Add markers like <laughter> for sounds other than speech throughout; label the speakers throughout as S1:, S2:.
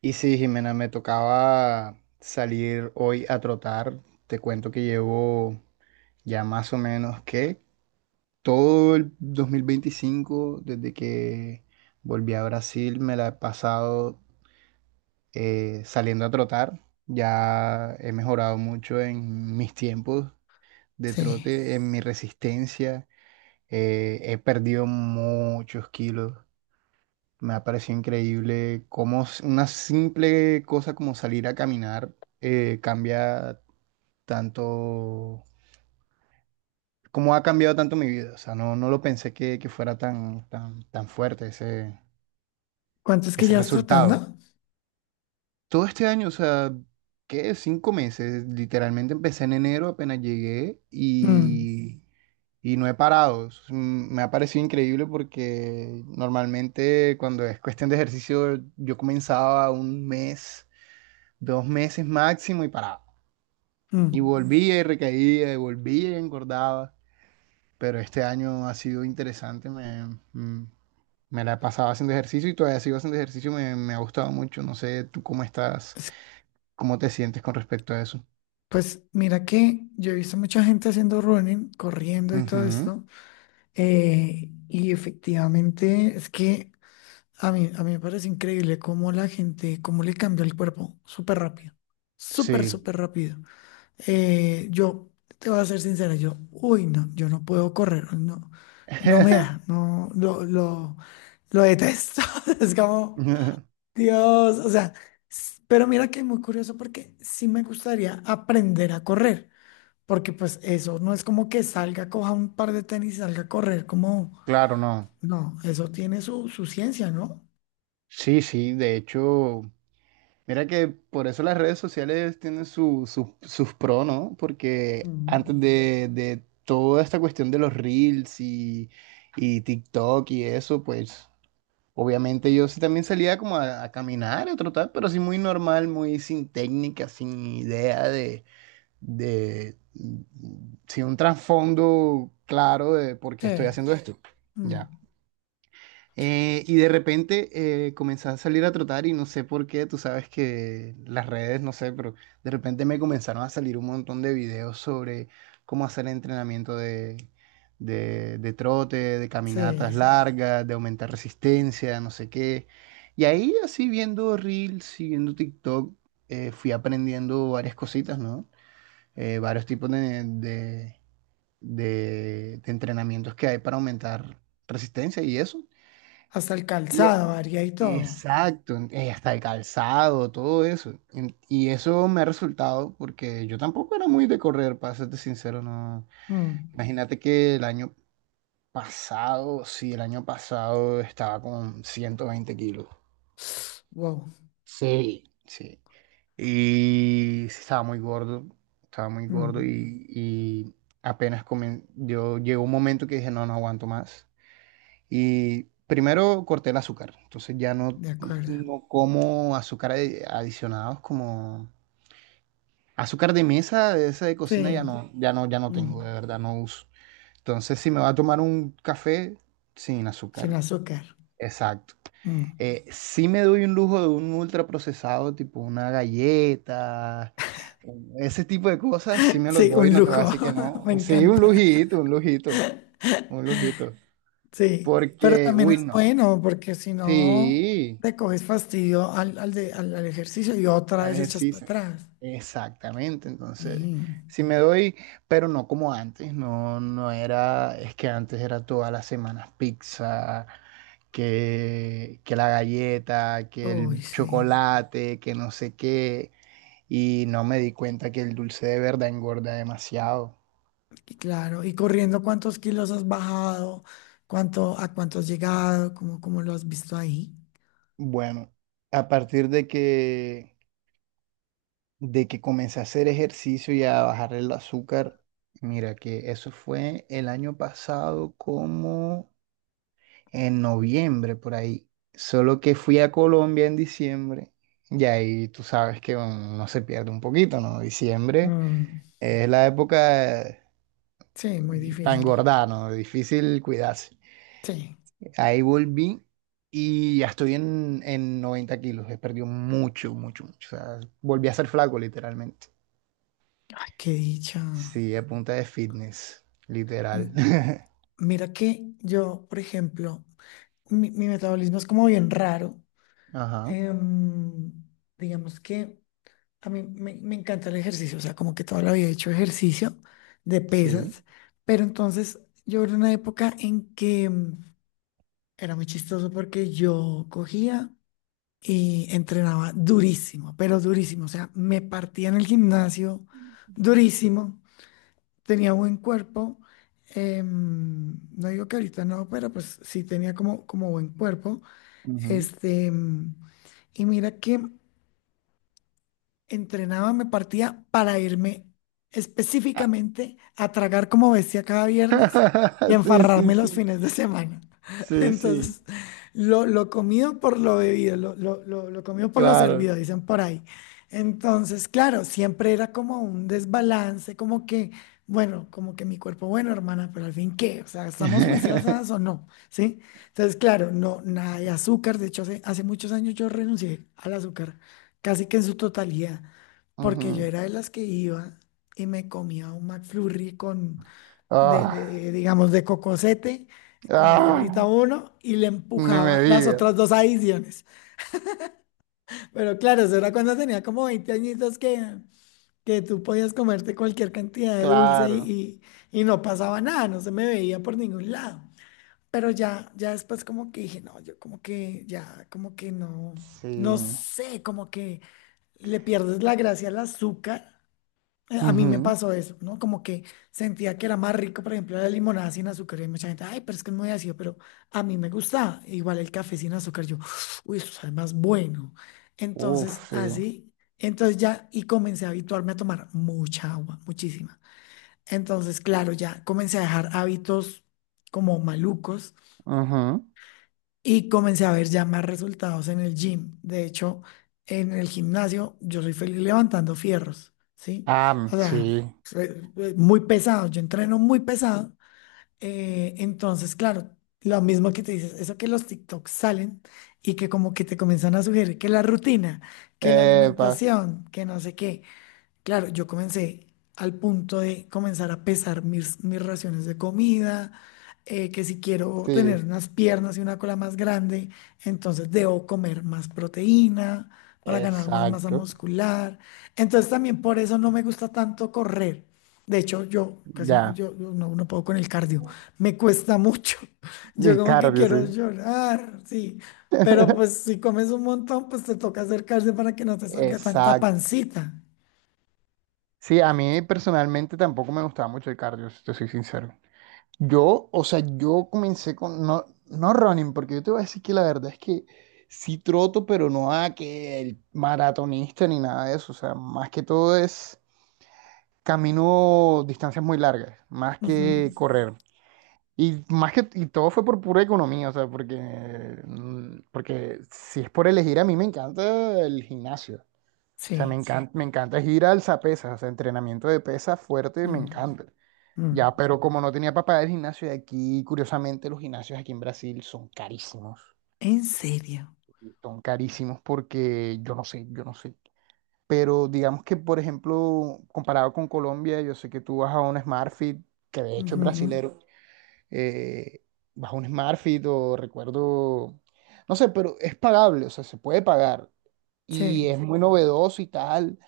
S1: Y sí, Jimena, me tocaba salir hoy a trotar. Te cuento que llevo ya más o menos que todo el 2025, desde que volví a Brasil, me la he pasado saliendo a trotar. Ya he mejorado mucho en mis tiempos de
S2: Sí.
S1: trote, en mi resistencia. He perdido muchos kilos. Me ha parecido increíble cómo una simple cosa como salir a caminar cambia tanto, cómo ha cambiado tanto mi vida. O sea, no, no lo pensé que fuera tan, tan, tan fuerte ese,
S2: ¿Cuántos que
S1: ese
S2: llevas trotando?
S1: resultado. Todo este año, o sea, ¿qué? 5 meses. Literalmente empecé en enero, apenas llegué
S2: Mm,
S1: y no he parado. Me ha parecido increíble porque normalmente cuando es cuestión de ejercicio yo comenzaba un mes, 2 meses máximo y paraba.
S2: mm.
S1: Y volvía y recaía, y volvía y engordaba. Pero este año ha sido interesante, mm, me la he pasado haciendo ejercicio y todavía sigo haciendo ejercicio, me ha gustado mucho. No sé tú cómo estás,
S2: Es-
S1: cómo te sientes con respecto a eso.
S2: Pues mira que yo he visto mucha gente haciendo running, corriendo y todo
S1: Ujú.
S2: esto. Y efectivamente es que a mí me parece increíble cómo la gente, cómo le cambia el cuerpo súper rápido. Súper,
S1: Sí.
S2: súper rápido. Yo te voy a ser sincera, yo, uy, no, yo no puedo correr, no, no me da,
S1: <laughs>
S2: no, lo detesto. <laughs> Es como Dios. O sea, pero mira que es muy curioso porque sí me gustaría aprender a correr, porque pues eso no es como que salga, coja un par de tenis y salga a correr, como,
S1: Claro, no.
S2: no, eso tiene su ciencia, ¿no?
S1: Sí, sí, de hecho, mira que por eso las redes sociales tienen sus pros, ¿no? Porque
S2: Mm.
S1: antes de toda esta cuestión de los reels y TikTok y eso, pues obviamente yo sí también salía como a caminar, a trotar, pero sí muy normal, muy sin técnica, sin idea sin un trasfondo claro de por qué
S2: Sí.
S1: estoy haciendo, sí, esto.
S2: Mm,
S1: Ya. Y de repente comencé a salir a trotar y no sé por qué, tú sabes que las redes, no sé, pero de repente me comenzaron a salir un montón de videos sobre cómo hacer entrenamiento de trote, de
S2: sí,
S1: caminatas largas, de aumentar resistencia, no sé qué. Y ahí así viendo Reels y viendo TikTok, fui aprendiendo varias cositas, ¿no? Varios tipos de entrenamientos que hay para aumentar resistencia y eso.
S2: hasta el
S1: Y, e-
S2: calzado varía y todo.
S1: exacto, hasta el calzado, todo eso. Y eso me ha resultado porque yo tampoco era muy de correr, para serte sincero, no.
S2: Mm.
S1: Imagínate que el año pasado, sí, el año pasado estaba con 120 kilos.
S2: <sniffs> Wow.
S1: Sí. Sí. Y sí, estaba muy gordo
S2: Mm,
S1: y yo llegó un momento que dije, no, no aguanto más. Y primero corté el azúcar, entonces ya no,
S2: de acuerdo.
S1: no como azúcar adicionados como azúcar de mesa, de esa de cocina
S2: Sí,
S1: ya no, ya no, ya no
S2: mm,
S1: tengo, de verdad no uso. Entonces si me va a tomar un café sin
S2: sin
S1: azúcar,
S2: azúcar.
S1: exacto.
S2: Mm.
S1: Sí me doy un lujo de un ultra procesado tipo una galleta, ese tipo de cosas, sí
S2: <laughs>
S1: me los
S2: Sí,
S1: doy,
S2: un
S1: no te voy a
S2: lujo.
S1: decir que
S2: <laughs>
S1: no.
S2: Me
S1: Sí, un
S2: encanta.
S1: lujito, un lujito, un lujito.
S2: Sí, pero
S1: Porque,
S2: también
S1: uy,
S2: es
S1: no.
S2: bueno porque si no
S1: Sí.
S2: le coges fastidio al ejercicio y otra
S1: Al
S2: vez echas para
S1: ejercicio.
S2: atrás.
S1: Exactamente, entonces,
S2: Sí,
S1: si me doy, pero no como antes, no, no era, es que antes era todas las semanas pizza, que la galleta, que
S2: uy,
S1: el
S2: sí,
S1: chocolate, que no sé qué, y no me di cuenta que el dulce de verdad engorda demasiado.
S2: y claro. Y corriendo, ¿cuántos kilos has bajado? ¿A cuánto has llegado? ¿Cómo lo has visto ahí?
S1: Bueno, a partir de que comencé a hacer ejercicio y a bajar el azúcar, mira que eso fue el año pasado como en noviembre por ahí. Solo que fui a Colombia en diciembre y ahí tú sabes que uno se pierde un poquito, ¿no? Diciembre
S2: Mm,
S1: es la época
S2: sí, muy
S1: para
S2: difícil.
S1: engordar, ¿no? Difícil cuidarse.
S2: Sí,
S1: Ahí volví y ya estoy en 90 kilos. He perdido mucho, mucho, mucho. O sea, volví a ser flaco literalmente.
S2: ay, qué dicha.
S1: Sí, a punta de fitness, literal.
S2: M-
S1: <laughs>
S2: Mira que yo, por ejemplo, mi metabolismo es como bien raro.
S1: Ajá,
S2: Em, digamos que. A mí me encanta el ejercicio, o sea, como que toda la vida he hecho ejercicio de
S1: sí.
S2: pesas, pero entonces yo era una época en que era muy chistoso porque yo cogía y entrenaba durísimo, pero durísimo, o sea, me partía en el gimnasio durísimo, tenía buen cuerpo, no digo que ahorita no, pero pues sí tenía como buen cuerpo,
S1: Ujú.
S2: este, y mira que entrenaba, me partía para irme específicamente a tragar como bestia cada viernes y a
S1: <laughs> Sí, sí,
S2: enfarrarme los
S1: sí.
S2: fines de semana. <laughs>
S1: Sí, sí.
S2: Entonces, lo comido por lo bebido, lo comido por lo
S1: Claro.
S2: servido, dicen por ahí. Entonces, claro, siempre era como un desbalance, como que, bueno, como que mi cuerpo, bueno, hermana, pero al fin, ¿qué? O sea, ¿estamos juiciosas o
S1: <laughs>
S2: no? ¿Sí? Entonces, claro, no, nada de azúcar. De hecho, hace muchos años yo renuncié al azúcar, casi que en su totalidad, porque yo
S1: Ujú.
S2: era de las que iba y me comía un McFlurry con de,
S1: Ah,
S2: de, digamos, de cocosete, como hay
S1: ah,
S2: ahorita uno, y le
S1: ni me
S2: empujaba las
S1: diga.
S2: otras dos adiciones. Pero claro, eso era cuando tenía como 20 añitos que tú podías comerte cualquier cantidad de dulce
S1: Claro.
S2: y no pasaba nada, no se me veía por ningún lado. Pero ya, ya después como que dije, no, yo como que ya, como que no,
S1: Sí.
S2: no sé, como que le pierdes la gracia al azúcar. A mí me
S1: Ujú.
S2: pasó eso, ¿no? Como que sentía que era más rico, por ejemplo, la limonada sin azúcar. Y mucha gente, ay, pero es que es muy ácido, pero a mí me gusta. Igual el café sin azúcar, yo, <sniffs> uy, eso sabe más bueno. Entonces,
S1: Uf, sí.
S2: así, entonces ya, y comencé a habituarme a tomar mucha agua, muchísima. Entonces, claro, ya comencé a dejar hábitos como malucos
S1: Ujú.
S2: y comencé a ver ya más resultados en el gym. De hecho, en el gimnasio yo soy feliz levantando fierros, ¿sí?
S1: Ah,
S2: O
S1: sí.
S2: sea, soy muy pesado, yo entreno muy pesado. Entonces, claro, lo mismo que te dices, eso que los TikToks salen y que como que te comienzan a sugerir que la rutina, que la
S1: Epa,
S2: alimentación, que no sé qué. Claro, yo comencé al punto de comenzar a pesar mis, raciones de comida, que si quiero
S1: sí.
S2: tener unas piernas y una cola más grande, entonces debo comer más proteína para ganar más masa
S1: Exacto.
S2: muscular. Entonces también por eso no me gusta tanto correr. De hecho, yo casi
S1: Ya.
S2: yo no puedo con el cardio. Me cuesta mucho. <laughs> Yo
S1: Y
S2: como que
S1: cardio,
S2: quiero
S1: sí.
S2: llorar, sí. Pero pues
S1: <laughs>
S2: si comes un montón, pues te toca hacer cardio para que no te salga tanta
S1: Exacto.
S2: pancita.
S1: Sí, a mí personalmente tampoco me gustaba mucho el cardio, si te soy sincero. O sea, yo comencé con, no, no running, porque yo te voy a decir que la verdad es que sí troto, pero no a que el maratonista ni nada de eso. O sea, más que todo es camino distancias muy largas, más
S2: Ujú.
S1: que correr. Y todo fue por pura economía, o sea, porque si es por elegir, a mí me encanta el gimnasio. O sea, me
S2: Sí.
S1: sí encanta, me encanta es ir al pesas, o sea, entrenamiento de pesas fuerte, me
S2: Mm,
S1: encanta.
S2: mm.
S1: Ya, pero como no tenía para pagar el gimnasio de aquí, curiosamente los gimnasios aquí en Brasil son carísimos.
S2: ¿En serio?
S1: Son carísimos porque yo no sé, yo no sé. Pero digamos que, por ejemplo, comparado con Colombia, yo sé que tú vas a un SmartFit, que de hecho
S2: Ujú,
S1: es
S2: mm.
S1: brasilero, eh, vas a un SmartFit o recuerdo, no sé, pero es pagable, o sea, se puede pagar. Y es
S2: Sí.
S1: muy novedoso y tal.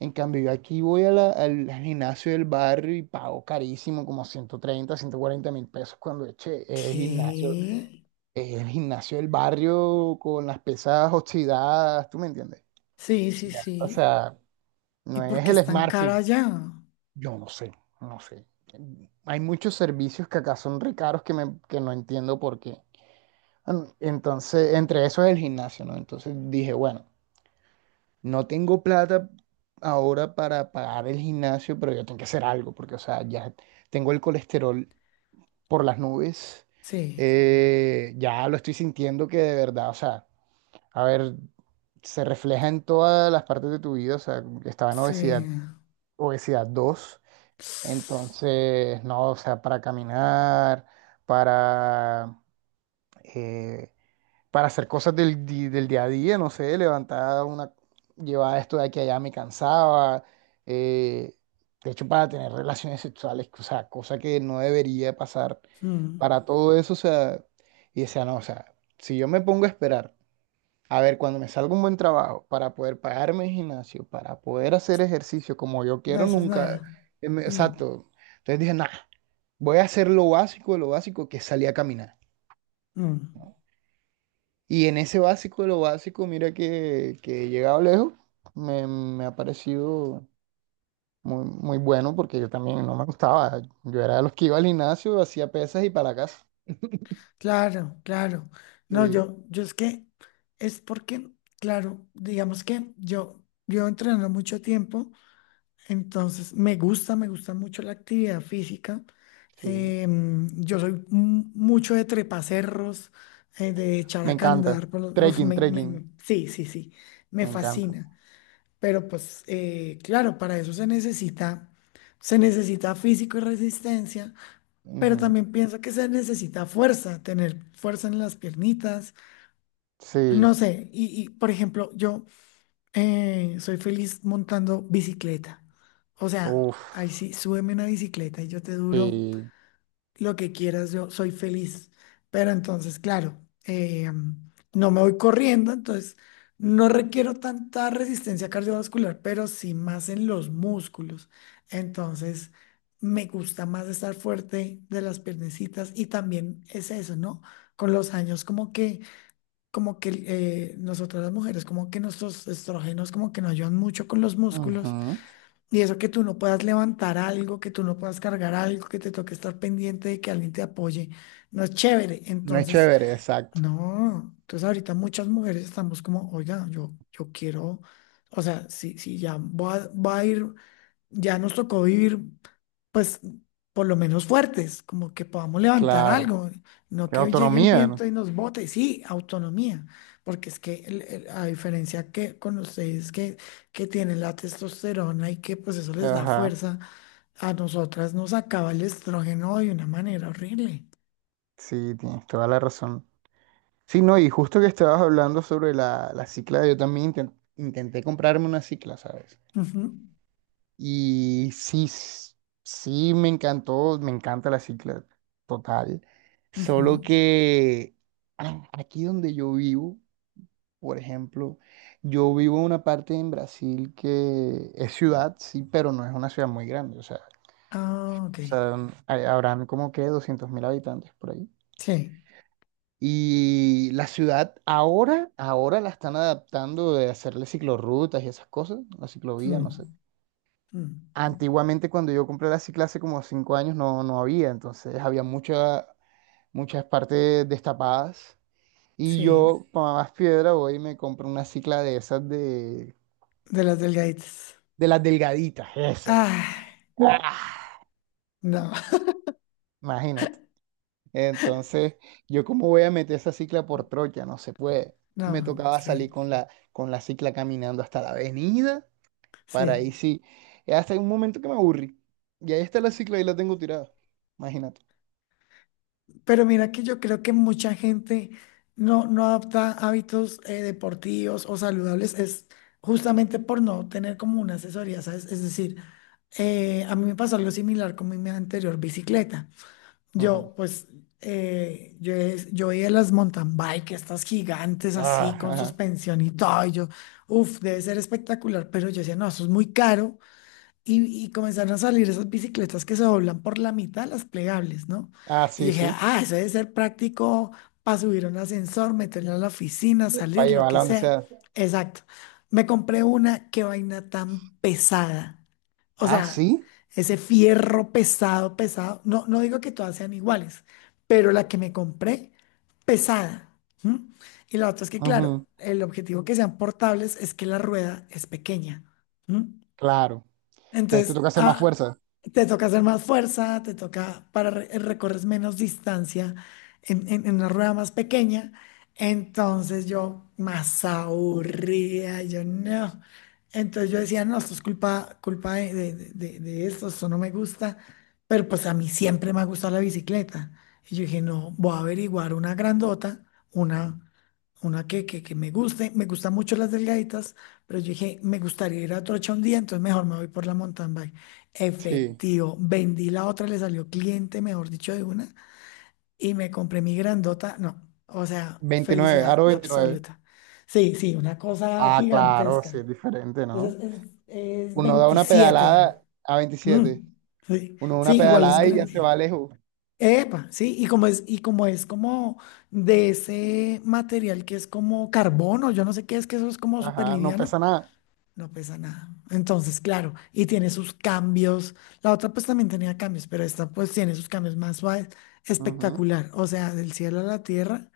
S1: En cambio, yo aquí voy a al gimnasio del barrio y pago carísimo, como 130, 140 mil pesos cuando eche
S2: ¿Qué?
S1: el gimnasio del barrio con las pesas oxidadas, ¿tú me entiendes?
S2: Sí, sí,
S1: Ya. O
S2: sí.
S1: sea,
S2: ¿Y
S1: no
S2: por
S1: es
S2: qué es
S1: el
S2: tan
S1: SmartFit.
S2: cara allá?
S1: Yo no sé, no sé. Hay muchos servicios que acá son re caros que no entiendo por qué. Entonces, entre eso es el gimnasio, ¿no? Entonces dije, bueno, no tengo plata ahora para pagar el gimnasio, pero yo tengo que hacer algo, porque, o sea, ya tengo el colesterol por las nubes.
S2: Sí,
S1: Ya lo estoy sintiendo que de verdad, o sea, a ver, se refleja en todas las partes de tu vida, o sea, estaba en
S2: sí.
S1: obesidad, obesidad 2, entonces, no, o sea, para caminar, para... eh, para hacer cosas del día a día, no sé, llevar esto de aquí a allá me cansaba, eh, de hecho para tener relaciones sexuales, o sea, cosa que no debería pasar para
S2: Mm.
S1: todo eso, o sea, y decía, no, o sea, si yo me pongo a esperar, a ver, cuando me salga un buen trabajo para poder pagarme el gimnasio, para poder hacer ejercicio como yo
S2: No
S1: quiero,
S2: haces
S1: nunca,
S2: nada. Mm,
S1: exacto, entonces dije, nada, voy a hacer lo básico de lo básico, que es salir a caminar.
S2: mm.
S1: Y en ese básico de lo básico, mira que he llegado lejos, me ha parecido muy, muy bueno porque yo también no me gustaba. Yo era de los que iba al gimnasio, hacía pesas y para la casa.
S2: Claro, claro. No,
S1: Sí,
S2: yo es que es porque, claro, digamos que yo llevo entrenando mucho tiempo. Entonces, me gusta mucho la actividad física.
S1: sí.
S2: Yo soy mucho de trepacerros, de echar
S1: Me
S2: a
S1: encanta.
S2: andar por uf,
S1: Trekking, trekking.
S2: sí, sí, sí, me
S1: Me encanta.
S2: fascina. Pero pues, claro, para eso se necesita, físico y resistencia, pero
S1: Ujú.
S2: también pienso que se necesita fuerza, tener fuerza en las piernitas. No
S1: Sí.
S2: sé, y por ejemplo, yo soy feliz montando bicicleta. O sea,
S1: Uf.
S2: ahí sí, súbeme una bicicleta y yo te duro
S1: Sí.
S2: lo que quieras, yo soy feliz. Pero entonces, claro, eh, no me voy corriendo, entonces no requiero tanta resistencia cardiovascular, pero sí más en los músculos. Entonces, me gusta más estar fuerte de las piernecitas y también es eso, ¿no? Con los años, como que nosotras las mujeres, como que nuestros estrógenos como que nos ayudan mucho con los músculos
S1: Ujú.
S2: y eso que tú no puedas levantar algo, que tú no puedas cargar algo, que te toque estar pendiente de que alguien te apoye, no es chévere.
S1: No es
S2: Entonces,
S1: chévere, exacto.
S2: no, entonces ahorita muchas mujeres estamos como, oiga, yo, quiero, o sea, si ya voy a ir ya nos tocó vivir, pues, por lo menos fuertes, como que podamos levantar
S1: Claro.
S2: algo, no
S1: Qué
S2: que llegue el
S1: autonomía,
S2: viento y
S1: ¿no?
S2: nos bote, sí, autonomía, porque es que a diferencia que con ustedes que tienen la testosterona y que pues eso les da
S1: Ajá.
S2: fuerza, a nosotras nos acaba el estrógeno de una manera horrible.
S1: Sí, tienes toda la razón. Sí, no, y justo que estabas hablando sobre la cicla, yo también intenté comprarme una cicla, ¿sabes?
S2: Ujú,
S1: Y sí, sí, me encantó, me encanta la cicla, total. Solo
S2: ujú.
S1: que aquí donde yo vivo, por ejemplo, yo vivo en una parte en Brasil que es ciudad, sí, pero no es una ciudad muy grande, o sea,
S2: Ah, ok.
S1: o sea, habrán como que 200.000 habitantes por ahí.
S2: Sí.
S1: Y la ciudad ahora, ahora la están adaptando de hacerle ciclorrutas y esas cosas, la ciclovía, no sé.
S2: Mm, mm.
S1: Antiguamente cuando yo compré la cicla hace como 5 años no, no había, entonces había muchas partes destapadas. Y
S2: Sí,
S1: yo, para más piedra, voy y me compro una cicla de esas de,
S2: de las delgaditas.
S1: de las delgaditas, esas.
S2: Ah,
S1: ¡Ah!
S2: no, <laughs>
S1: Imagínate. Entonces, yo cómo voy a meter esa cicla por trocha, no se puede. Me
S2: no,
S1: tocaba
S2: sí.
S1: salir con la cicla caminando hasta la avenida. Para ahí
S2: Sí,
S1: sí. Hasta un momento que me aburrí. Y ahí está la cicla y la tengo tirada. Imagínate.
S2: pero mira que yo creo que mucha gente no adopta hábitos deportivos o saludables, es justamente por no tener como una asesoría, ¿sabes? Es decir, a mí me pasó algo similar con mi anterior bicicleta.
S1: Ajá.
S2: Yo, pues, yo veía las mountain bike, estas gigantes así,
S1: Ah,
S2: con
S1: ajá.
S2: suspensión y todo, y yo, uff, debe ser espectacular, pero yo decía, no, eso es muy caro. Y comenzaron a salir esas bicicletas que se doblan por la mitad, las plegables, ¿no?
S1: Ah,
S2: Y yo
S1: sí,
S2: dije,
S1: sí.
S2: ah, eso debe ser práctico para subir un ascensor, meterlo a la oficina,
S1: Para
S2: salir, lo que
S1: llevarla donde
S2: sea.
S1: sea.
S2: Exacto. Me compré una, qué vaina tan pesada. O
S1: Ah,
S2: sea,
S1: sí.
S2: ese fierro pesado, pesado. No, no digo que todas sean iguales, pero la que me compré, pesada. ¿M? Y la otra es que,
S1: Ajá.
S2: claro, el objetivo que sean portables es que la rueda es pequeña. ¿M?
S1: Claro. Entonces te
S2: Entonces,
S1: toca hacer más
S2: ah,
S1: fuerza.
S2: te toca hacer más fuerza, te toca para recorres menos distancia en, en una rueda más pequeña. Entonces yo más aburrida, yo no. Entonces yo decía, no, esto es culpa, culpa de, de esto, esto no me gusta. Pero pues a mí siempre me ha gustado la bicicleta. Y yo dije, no, voy a averiguar una grandota, una, una que me guste. Me gustan mucho las delgaditas, pero yo dije, me gustaría ir a Trocha un día, entonces mejor me voy por la mountain bike.
S1: Sí.
S2: Efectivo, vendí la otra, le salió cliente, mejor dicho, de una, y me compré mi grandota. No, o sea,
S1: 29.
S2: felicidad
S1: Aro 29.
S2: absoluta. Sí, sí, una cosa
S1: Ah, claro, sí,
S2: gigantesca.
S1: es diferente,
S2: Esa es,
S1: ¿no?
S2: es
S1: Uno da una
S2: 27.
S1: pedalada a 27.
S2: Mm, sí,
S1: Uno da una
S2: sí, igual es
S1: pedalada y ya se
S2: grande.
S1: va lejos.
S2: Epa, sí, y como es como de ese material que es como carbono, yo no sé qué es, que eso es como súper
S1: Ajá, no
S2: liviano.
S1: pesa nada.
S2: No pesa nada. Entonces, claro, y tiene sus cambios. La otra pues también tenía cambios, pero esta pues tiene sus cambios más suaves.
S1: Ujú.
S2: Espectacular. O sea, del cielo a la tierra,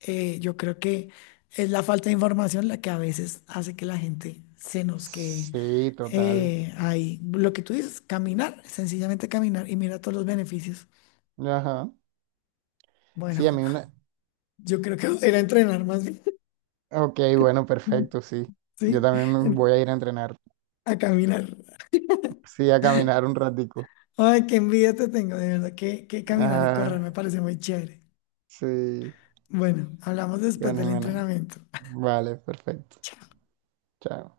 S2: yo creo que es la falta de información la que a veces hace que la gente se nos quede
S1: Sí, total.
S2: ahí. Lo que tú dices, caminar, sencillamente caminar y mira todos los beneficios.
S1: Ajá.
S2: Bueno,
S1: Sí, a mí una,
S2: <laughs> yo creo que voy a ir a entrenar más bien.
S1: ok, bueno,
S2: <laughs>
S1: perfecto, sí. Yo
S2: Sí,
S1: también me voy a ir a entrenar.
S2: a caminar.
S1: Sí, a caminar un ratico.
S2: Ay, qué envidia te tengo, de verdad que caminar y correr
S1: Ah,
S2: me parece muy chévere.
S1: sí,
S2: Bueno, hablamos después
S1: ganas,
S2: del
S1: ganas.
S2: entrenamiento.
S1: Vale, perfecto. Chao.